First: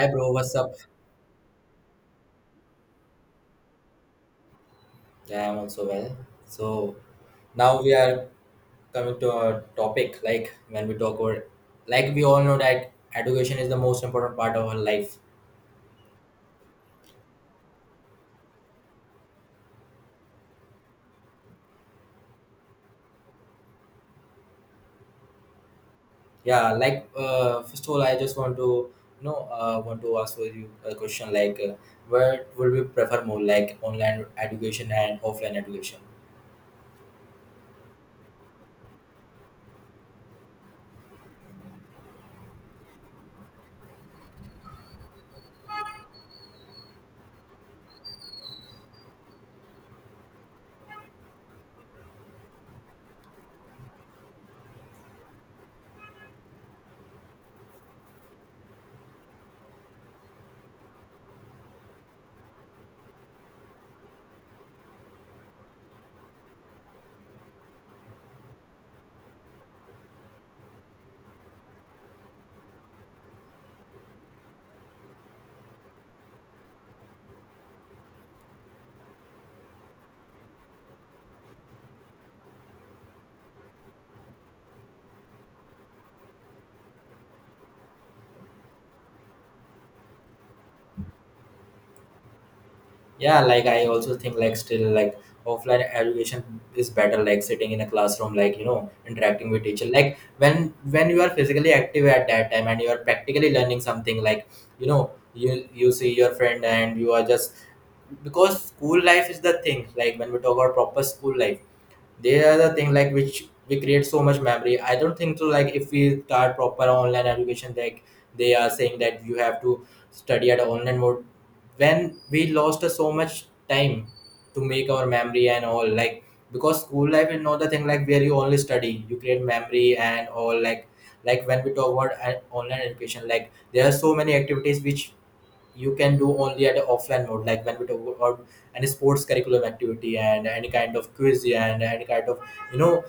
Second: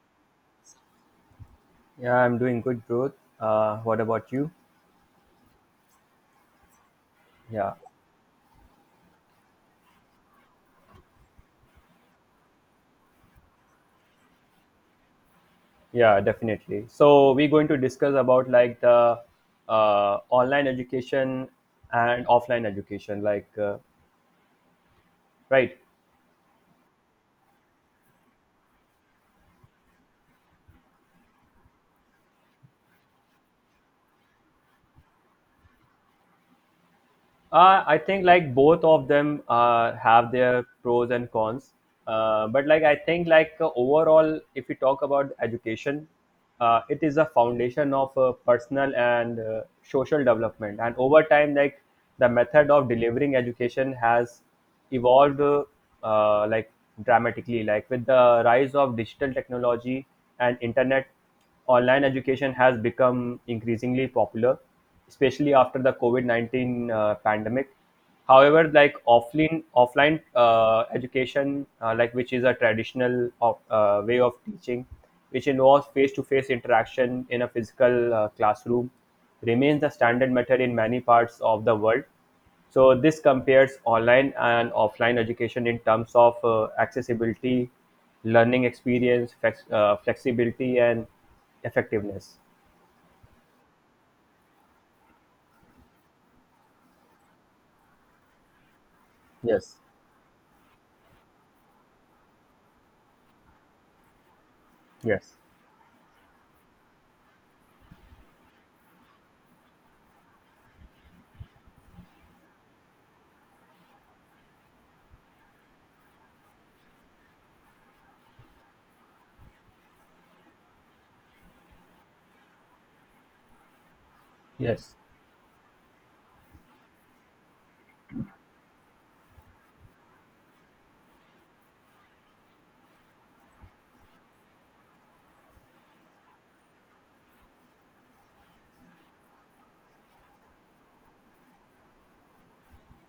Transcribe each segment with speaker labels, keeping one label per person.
Speaker 1: Hi bro, what's up?
Speaker 2: Yeah, I'm doing good, bro. What about you?
Speaker 1: Yeah, I'm also well. So
Speaker 2: Yeah,
Speaker 1: now we are coming to a topic, like when we talk about, like we all know that education is the most important part of our life.
Speaker 2: yeah, definitely. So we're going to discuss about like the online education and offline education, right.
Speaker 1: Yeah, like first of all, I just want to, you know, want to ask for you a question, like where would we prefer more, like online education and offline education?
Speaker 2: I think like both of them have their pros and cons. But like I think overall, if we talk about education, it is a foundation of personal and social development. And over time, like the method of delivering education has evolved uh, like dramatically. Like with the rise of digital technology and internet, online education has become increasingly popular, especially after the COVID 19 pandemic. However, like offline education, like which is a traditional way of teaching, which involves face to face interaction in a physical classroom, remains the standard method in many parts of the world. So this compares online and offline education in terms of accessibility, learning experience, flexibility, and effectiveness.
Speaker 1: Yeah, like I also think like still like offline education is better, like sitting in a classroom, like you know, interacting with
Speaker 2: Yes.
Speaker 1: teacher, like when you are physically active at that time and you are practically learning something, like you know,
Speaker 2: Yes.
Speaker 1: you see your friend and you are just because school life is the thing, like when we talk about proper school life, they are the thing like which we create so much memory. I don't think so, like if we start proper online education, like they are saying that you have to study at online mode when we lost so much time to make
Speaker 2: Yes.
Speaker 1: our memory and all, like because school life is not the thing like where you only study, you create memory and all, like when we talk about online education, like there are so many activities which you can do only at the offline mode, like when we talk about any sports curriculum activity and any kind of quiz and any kind of, you know,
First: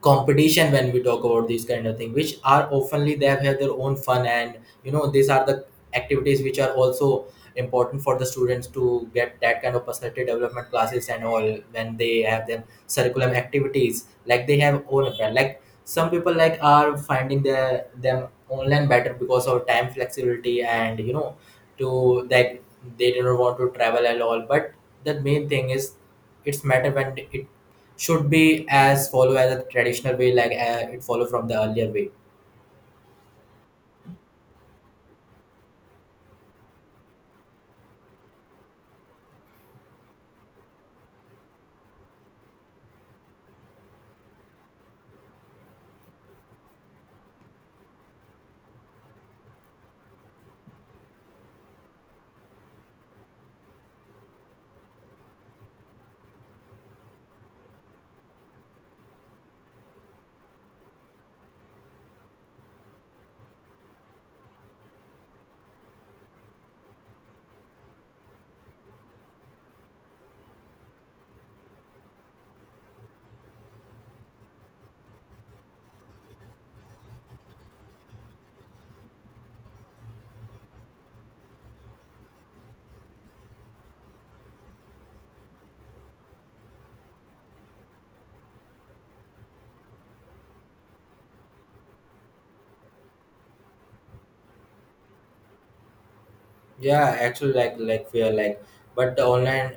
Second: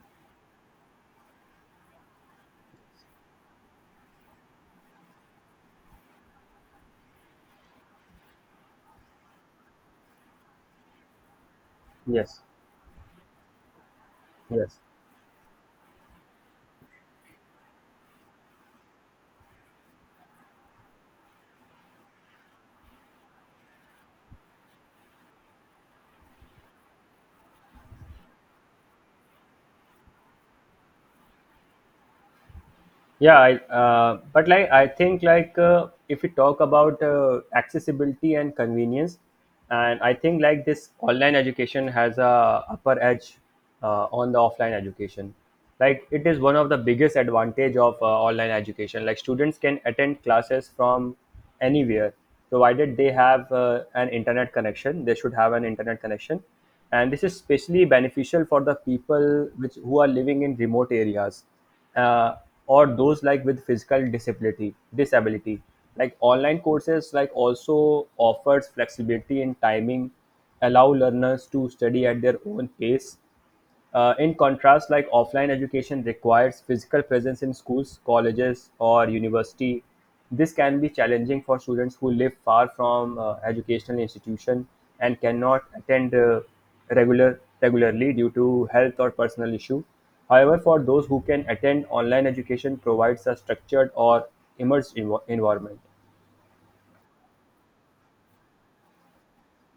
Speaker 1: competition, when we talk about these kind of thing which are oftenly, they have had their own fun and, you know, these are the activities which are also important for the students to get that kind of personality development classes and all when they
Speaker 2: yes
Speaker 1: have their curriculum activities, like they
Speaker 2: yes
Speaker 1: have own apparel. Like some people like are finding their them online better because of time flexibility and you know to that, they do not want to travel at all. But the main thing is it's matter when it should be as follow as a traditional way, like it follow from the earlier way.
Speaker 2: yeah, but like I think if we talk about accessibility and convenience, and I think like this online education has a upper edge on the offline education. Like it is one of the biggest advantage of online education. Like students can attend classes from anywhere, provided they have an internet connection, they should have an internet connection. And this is especially beneficial for the people which who are living in remote areas, uh, or those like with physical disability. Like online courses like also offers flexibility in timing, allow learners to study at their own pace. In contrast, like offline education requires physical presence in schools, colleges, or university. This can be challenging for students who live far from educational institution and cannot attend regularly due to health or personal issue. However, for those who can attend, online education provides a structured or environment.
Speaker 1: Yeah, actually, like we are like but the online,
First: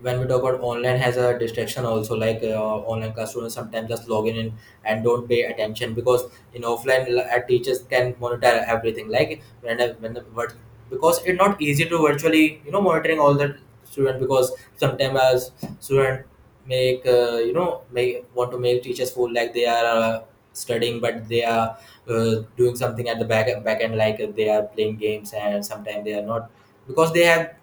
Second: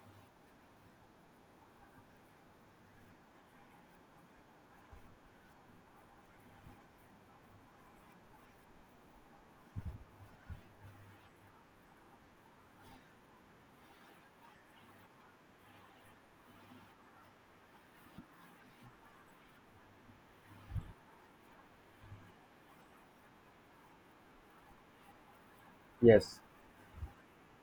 Speaker 1: when we talk about online has a distraction also, like online classroom sometimes just log in and don't pay attention because in offline teachers can monitor everything, like when the because it's not easy to virtually, you know, monitoring all the student because sometimes as student make you know, make want to make teachers feel like they are studying, but they are doing something at the back end, like they are playing games and sometimes they are
Speaker 2: Yes.
Speaker 1: not because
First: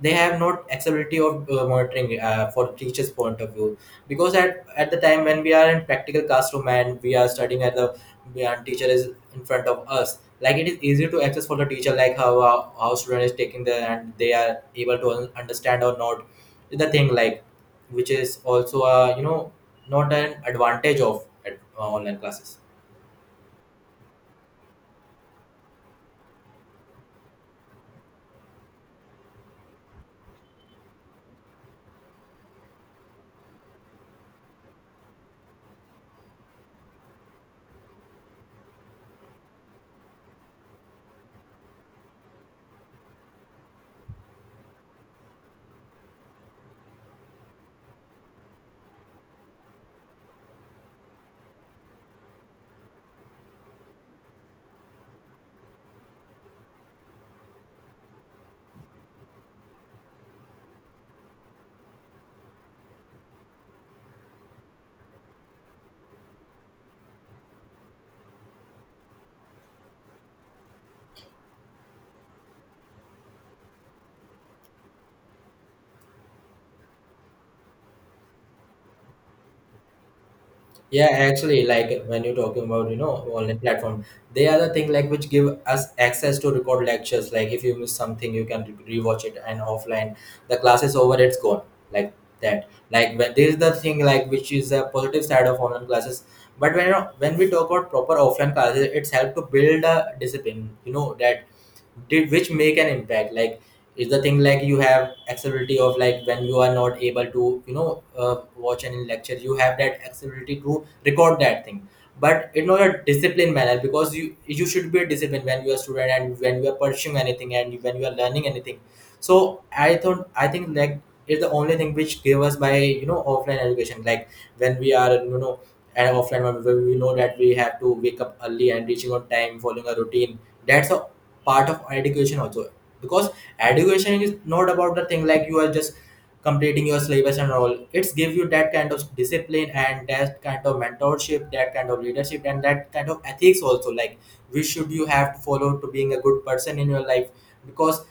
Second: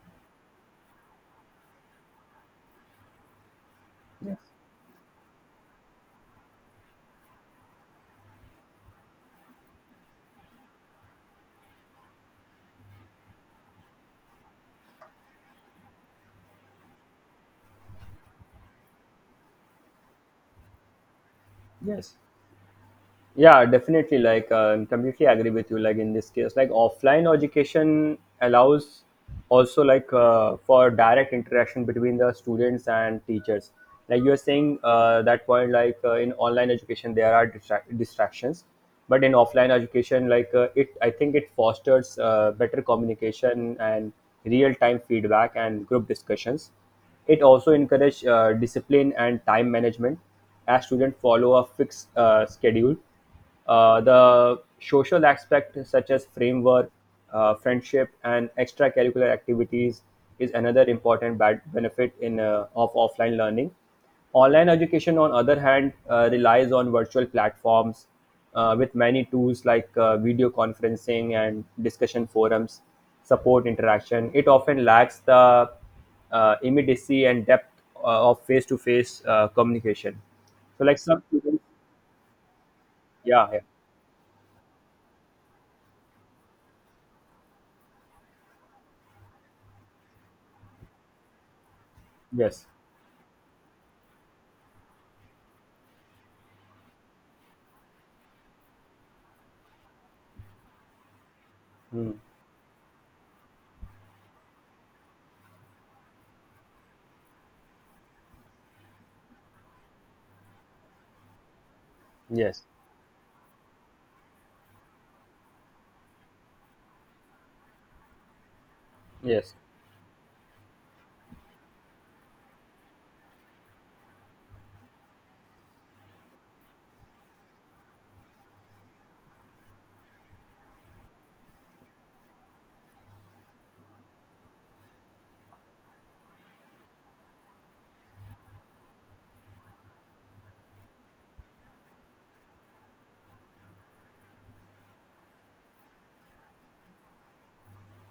Speaker 1: they have not accessibility of monitoring for teachers point of view. Because
Speaker 2: Yes.
Speaker 1: at the time when we are in practical classroom and we are studying at the and teacher is in front of us, like it is easy to access for the teacher, like how how student is taking the and they are able to understand or not. The thing like which is also you know, not an advantage of
Speaker 2: Yes.
Speaker 1: online classes.
Speaker 2: Yeah, definitely, like completely agree with you. Like in this case, like offline education allows also, like for direct interaction between the students and teachers. Like you are saying that point, like in online education there are distractions, but in offline education, like it I think it fosters better communication and real time feedback and group discussions. It also encourages discipline and time management as students follow a fixed schedule. The social aspect, such as framework, friendship, and extracurricular activities, is another important bad benefit in of offline learning. Online education, on other hand, relies on virtual platforms with many tools like video conferencing and discussion forums, support interaction. It often lacks the immediacy and depth of face-to-face communication. So, like
Speaker 1: Yeah,
Speaker 2: some students,
Speaker 1: actually, like when you're talking about, you know,
Speaker 2: yeah,
Speaker 1: online
Speaker 2: yeah,
Speaker 1: platform, they are the thing like which give us access to record lectures. Like if you miss something, you can rewatch it, and offline the class is over, it's gone. Like
Speaker 2: yes,
Speaker 1: that. Like when there is the thing like which is a positive side of online classes. But when we talk about proper offline classes, it's helped to build a discipline. You know that
Speaker 2: mm,
Speaker 1: did which make an impact, like is the thing like you have accessibility of, like when you are not able to, you know, watch any lecture, you have that accessibility to record that thing, but
Speaker 2: yes,
Speaker 1: in not a disciplined manner, because you should be disciplined when you are a student and when you are pursuing anything and when you are learning anything.
Speaker 2: yes,
Speaker 1: So I think like is the only thing which gave us by, you know, offline education, like when we are, you know, at offline, when we know that we have to wake up early and reaching on time, following a routine. That's all part of education also, because education is not about the thing like you are just completing your syllabus and all. It's give you that kind of discipline and that kind of mentorship, that kind of leadership and that kind of ethics also, like which should you have to follow to being a good person in your life. Because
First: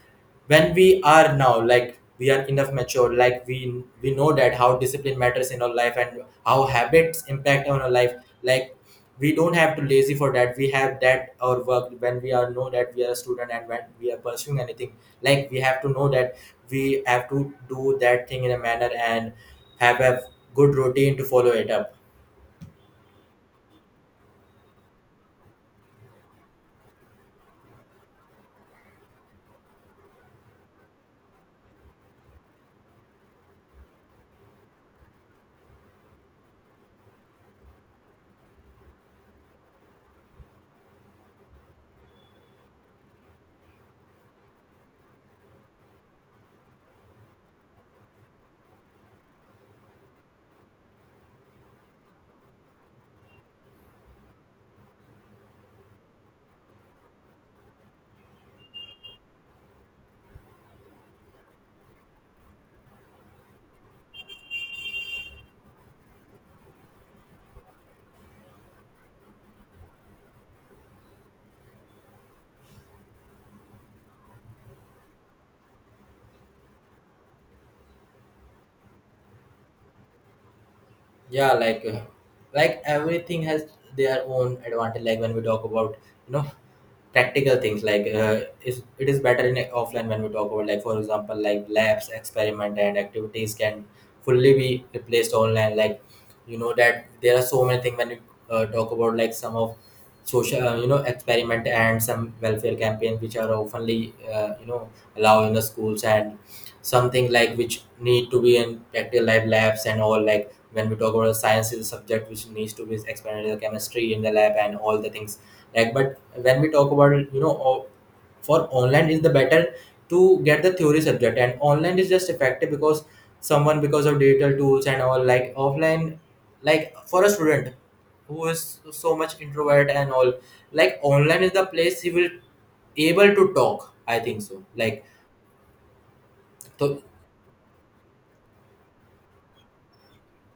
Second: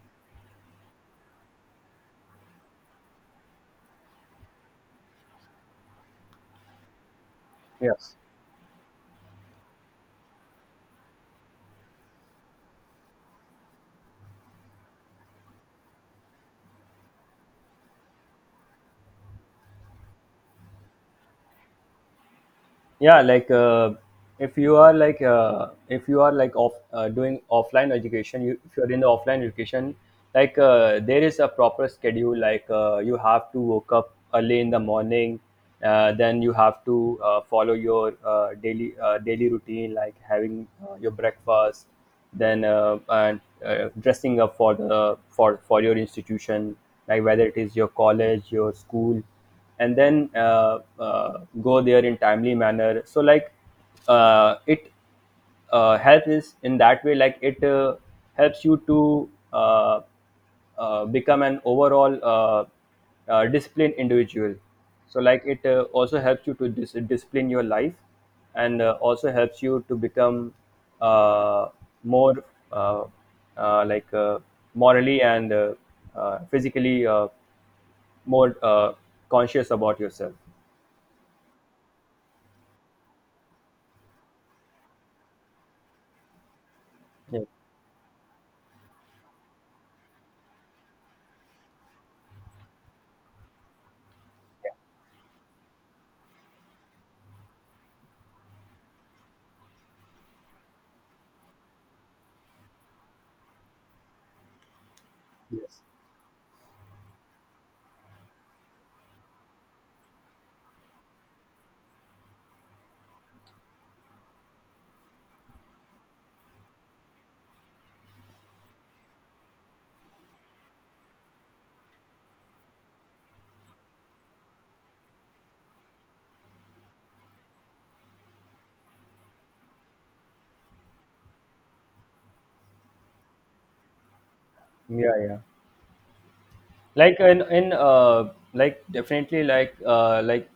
Speaker 1: when we are now, like we are enough mature, like we know that how discipline matters in our life and how habits impact on our life,
Speaker 2: yes,
Speaker 1: like we don't have to lazy for that. We have that our work when we are know that we are a student and when we are pursuing anything, like we have to know that we have to do that thing in a manner and have a good routine to follow it up.
Speaker 2: yeah. Like if you are like if you are like off doing offline education, if you are in the offline education, like there is a proper schedule. Like you have to wake up early in the morning. Then you have to follow your daily routine, like having your breakfast, then and dressing up for the for your institution, like whether it is your college, your school, and then go there in timely manner. So like it help is in that way. It helps you to become an overall disciplined individual. So like it also helps you to discipline your life, and also helps you to become uh, more uh, uh, like uh, morally and physically more conscious about yourself.
Speaker 1: Yeah, like everything has their own advantage, like when we talk about, you know,
Speaker 2: Yes.
Speaker 1: practical things, like is better in offline, when we talk about, like for example, like labs experiment and activities can fully be replaced online, like you know that there are so many things when you talk about, like some of social you know, experiment and some welfare campaign which are oftenly, you know, allowed in the
Speaker 2: Yes.
Speaker 1: schools and something like which need to be in practical life labs and all, like when we talk about science is a subject which needs to be experimented, chemistry in the lab and all the things. Like but when we talk about it, you know, for online is the better to get the theory subject, and online is just effective because someone because of digital tools and all, like offline, like for a student who is so much introvert and all, like online is the place he will able to talk, I think so, like
Speaker 2: Yeah,
Speaker 1: so.
Speaker 2: like in like definitely, like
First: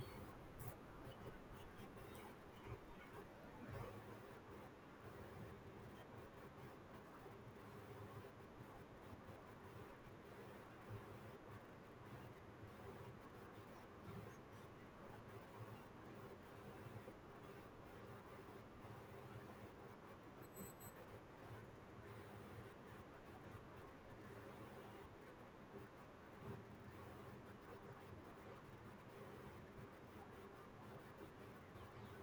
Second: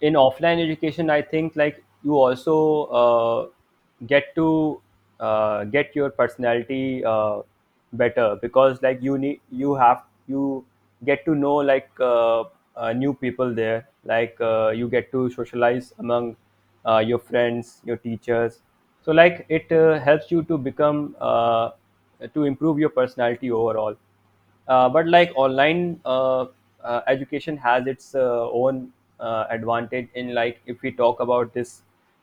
Speaker 2: in offline education, I think like you also uh, get to get your personality better, because like you need you have you get to know like new people there. Like you get to socialize among your friends, your teachers. So like it helps you to become to improve your personality overall. But like online education has its own advantage in, like if we talk about this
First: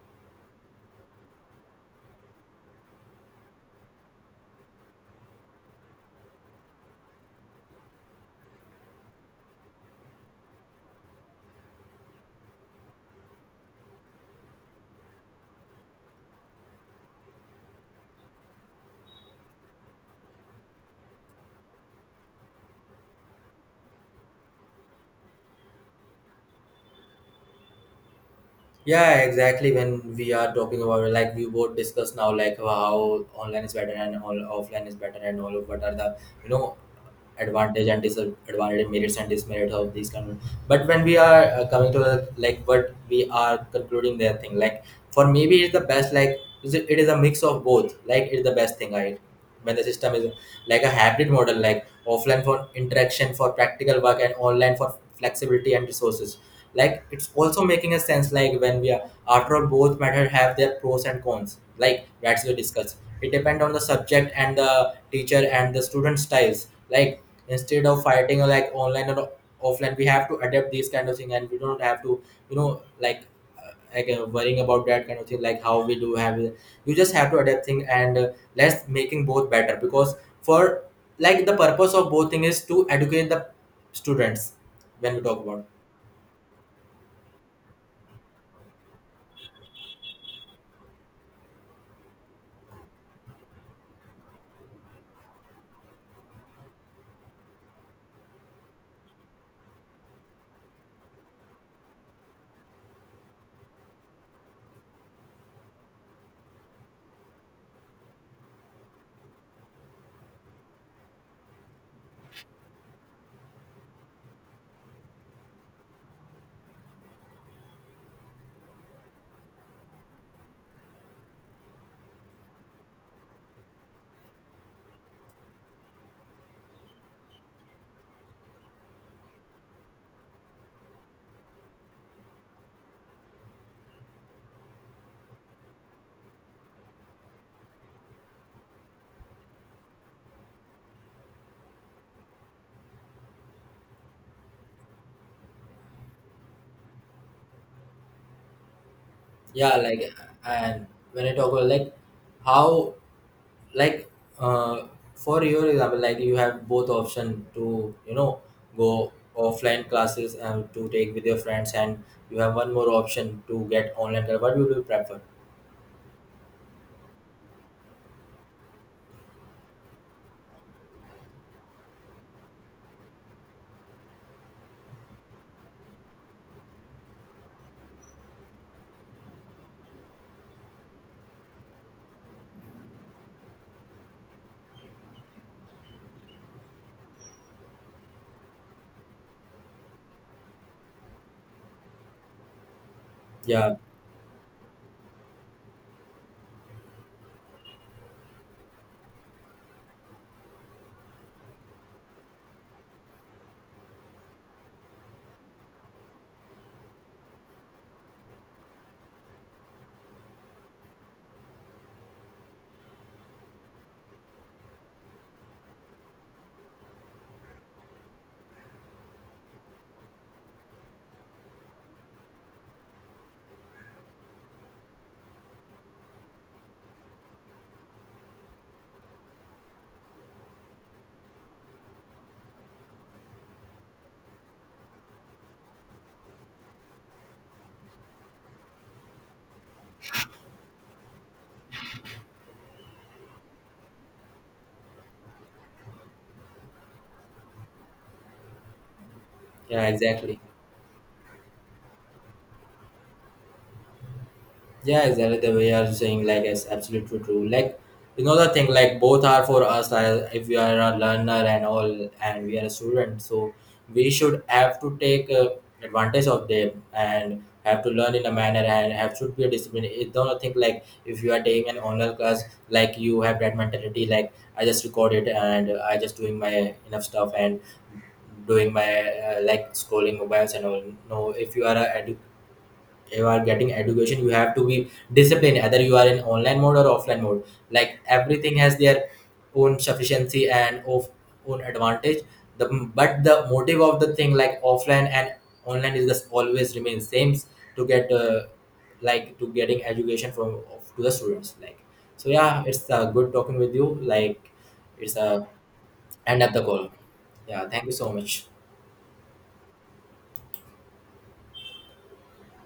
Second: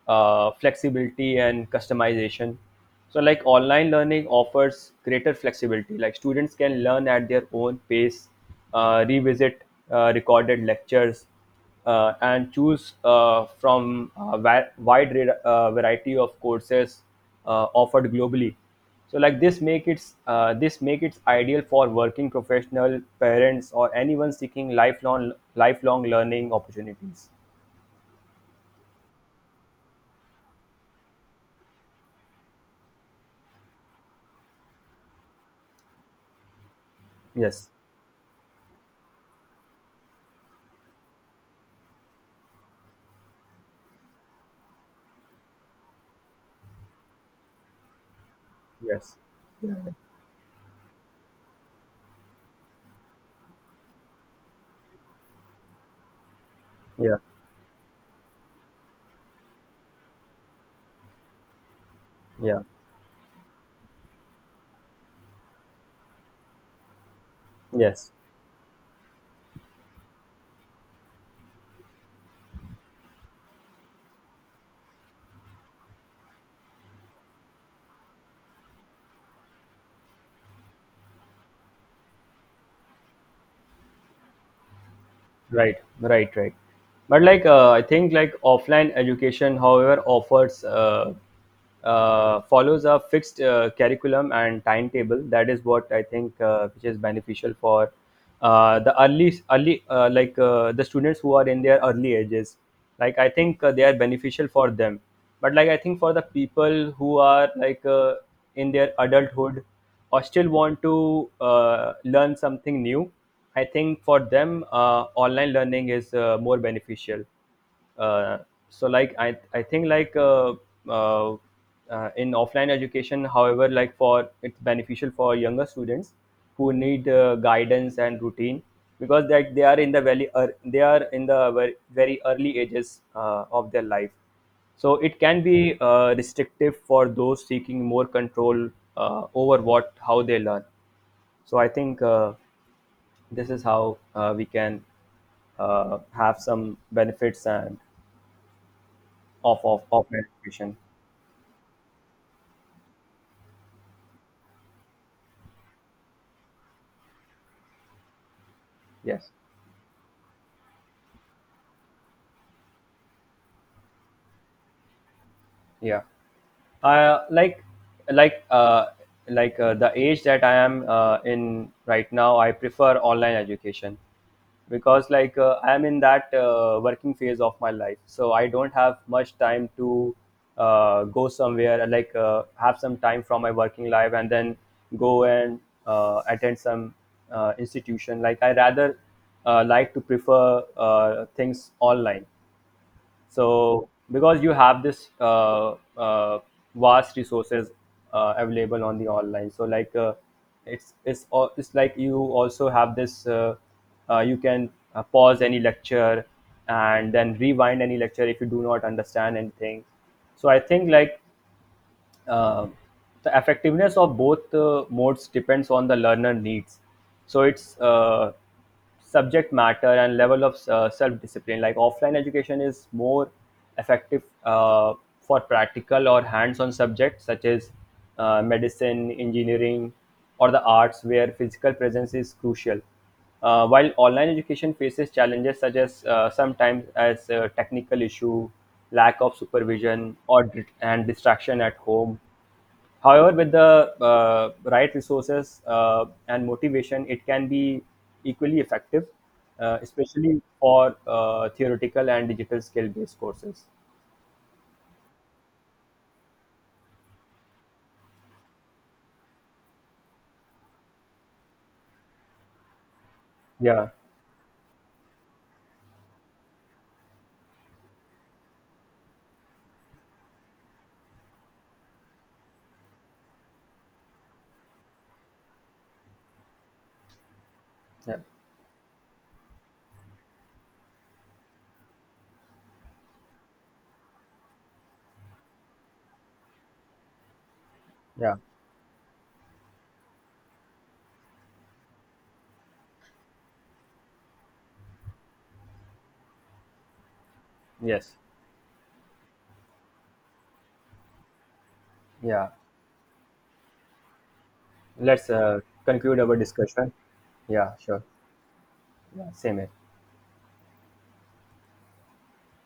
Speaker 2: flexibility and customization. So like online learning offers greater flexibility. Like students can learn at their own pace, revisit recorded lectures, and choose from a wide variety of courses offered globally. So like this make it ideal for working professional parents or anyone seeking lifelong learning opportunities.
Speaker 1: Yeah, exactly. When we are talking about it, like we both discussed now, like how online is better and all, offline is better and all, of what are the, you know,
Speaker 2: Yes.
Speaker 1: advantage and disadvantage, merits and dismerits of these kind of, but when we are coming to the, like what we are concluding their thing, like for maybe it's the best. Like is it it is a mix of both. Like it's the best thing,
Speaker 2: Yes.
Speaker 1: right? When the system is like a hybrid model, like offline for interaction, for practical work, and online for flexibility and resources, like
Speaker 2: Yeah.
Speaker 1: it's also making a sense, like when we are after all, both method have their pros and cons, like that's we
Speaker 2: Yeah.
Speaker 1: discuss, it depends on the subject and the teacher and the student styles, like instead of
Speaker 2: Yes.
Speaker 1: fighting like online or offline, we have to adapt these kind of thing, and we don't have to, you know, like worrying about that kind of thing, like how we do have it. You just have to adapt thing and let's making both better, because for like the purpose of both thing is to educate the students, when we talk about.
Speaker 2: Right, right, right. But like, I think like offline education, however, offers follows a fixed curriculum and timetable. That is what I think, which is beneficial for early the students who are in their early ages. Like I think they are beneficial for them, but like I think for the people who are like in their adulthood or still want to learn something new. I think for them, online learning is more beneficial. uh, so like I think like uh, in offline education, however, like for it's beneficial for younger students who need guidance and routine, because that they are in the very ear they are in the very, very early ages of their life. So it can be restrictive for those seeking more control over what how they learn. So I think this is how we can have some benefits and of
Speaker 1: Yeah,
Speaker 2: of
Speaker 1: like
Speaker 2: of education.
Speaker 1: and when I talk about, like how, like uh, for your example, like you have both option to, you know, go
Speaker 2: Yes.
Speaker 1: offline classes and to take with your friends, and you have one more option to get online class. What would you prefer?
Speaker 2: Yeah. Uh, like like uh, like uh, the age that I am in right now, I prefer online education, because like I am in that working phase of my life, so I don't have much time to go somewhere and, like have some time from my working life and then go and attend some institution. Like I rather like to prefer things online,
Speaker 1: Yeah,
Speaker 2: so because you have this vast resources available on the online. So like it's it's like you also have this you can pause any lecture and then rewind any lecture if you do not understand anything. So I think like uh, the effectiveness of both modes depends on the learner needs. So it's subject matter and level of self discipline. Like offline education is more effective for practical or hands on subjects such as medicine, engineering, or the arts, where physical presence is crucial. While online education faces challenges such as sometimes as technical issue, lack of supervision, and distraction at home. However, with the right resources and motivation, it can be equally effective,
Speaker 1: yeah, exactly.
Speaker 2: especially for theoretical and digital skill-based courses.
Speaker 1: Yeah, exactly the way you're saying, like, it's absolutely true. Like, you know, the thing, like both are for us, if we are a learner and all, and we are a student, so
Speaker 2: Yeah,
Speaker 1: we should have to take advantage of them and have to learn in a manner, and have should be a discipline. It's not think like, if you are taking an online class, like you have that mentality, like I just record it and I just doing my enough stuff and
Speaker 2: yeah,
Speaker 1: doing my like scrolling mobiles and all. No, if you are a you are getting education, you have to be disciplined either you are in online mode or offline mode. Like
Speaker 2: yeah,
Speaker 1: everything has their own sufficiency and of own advantage, the but the motive of the thing like offline and online is just always remain same to get
Speaker 2: yes,
Speaker 1: like to getting education from to the students, like so,
Speaker 2: yeah.
Speaker 1: yeah, it's good talking with you, like it's a
Speaker 2: Let's conclude our
Speaker 1: end up the call.
Speaker 2: discussion.
Speaker 1: Yeah,
Speaker 2: Yeah,
Speaker 1: thank you
Speaker 2: sure.
Speaker 1: so much.
Speaker 2: Yeah, same here.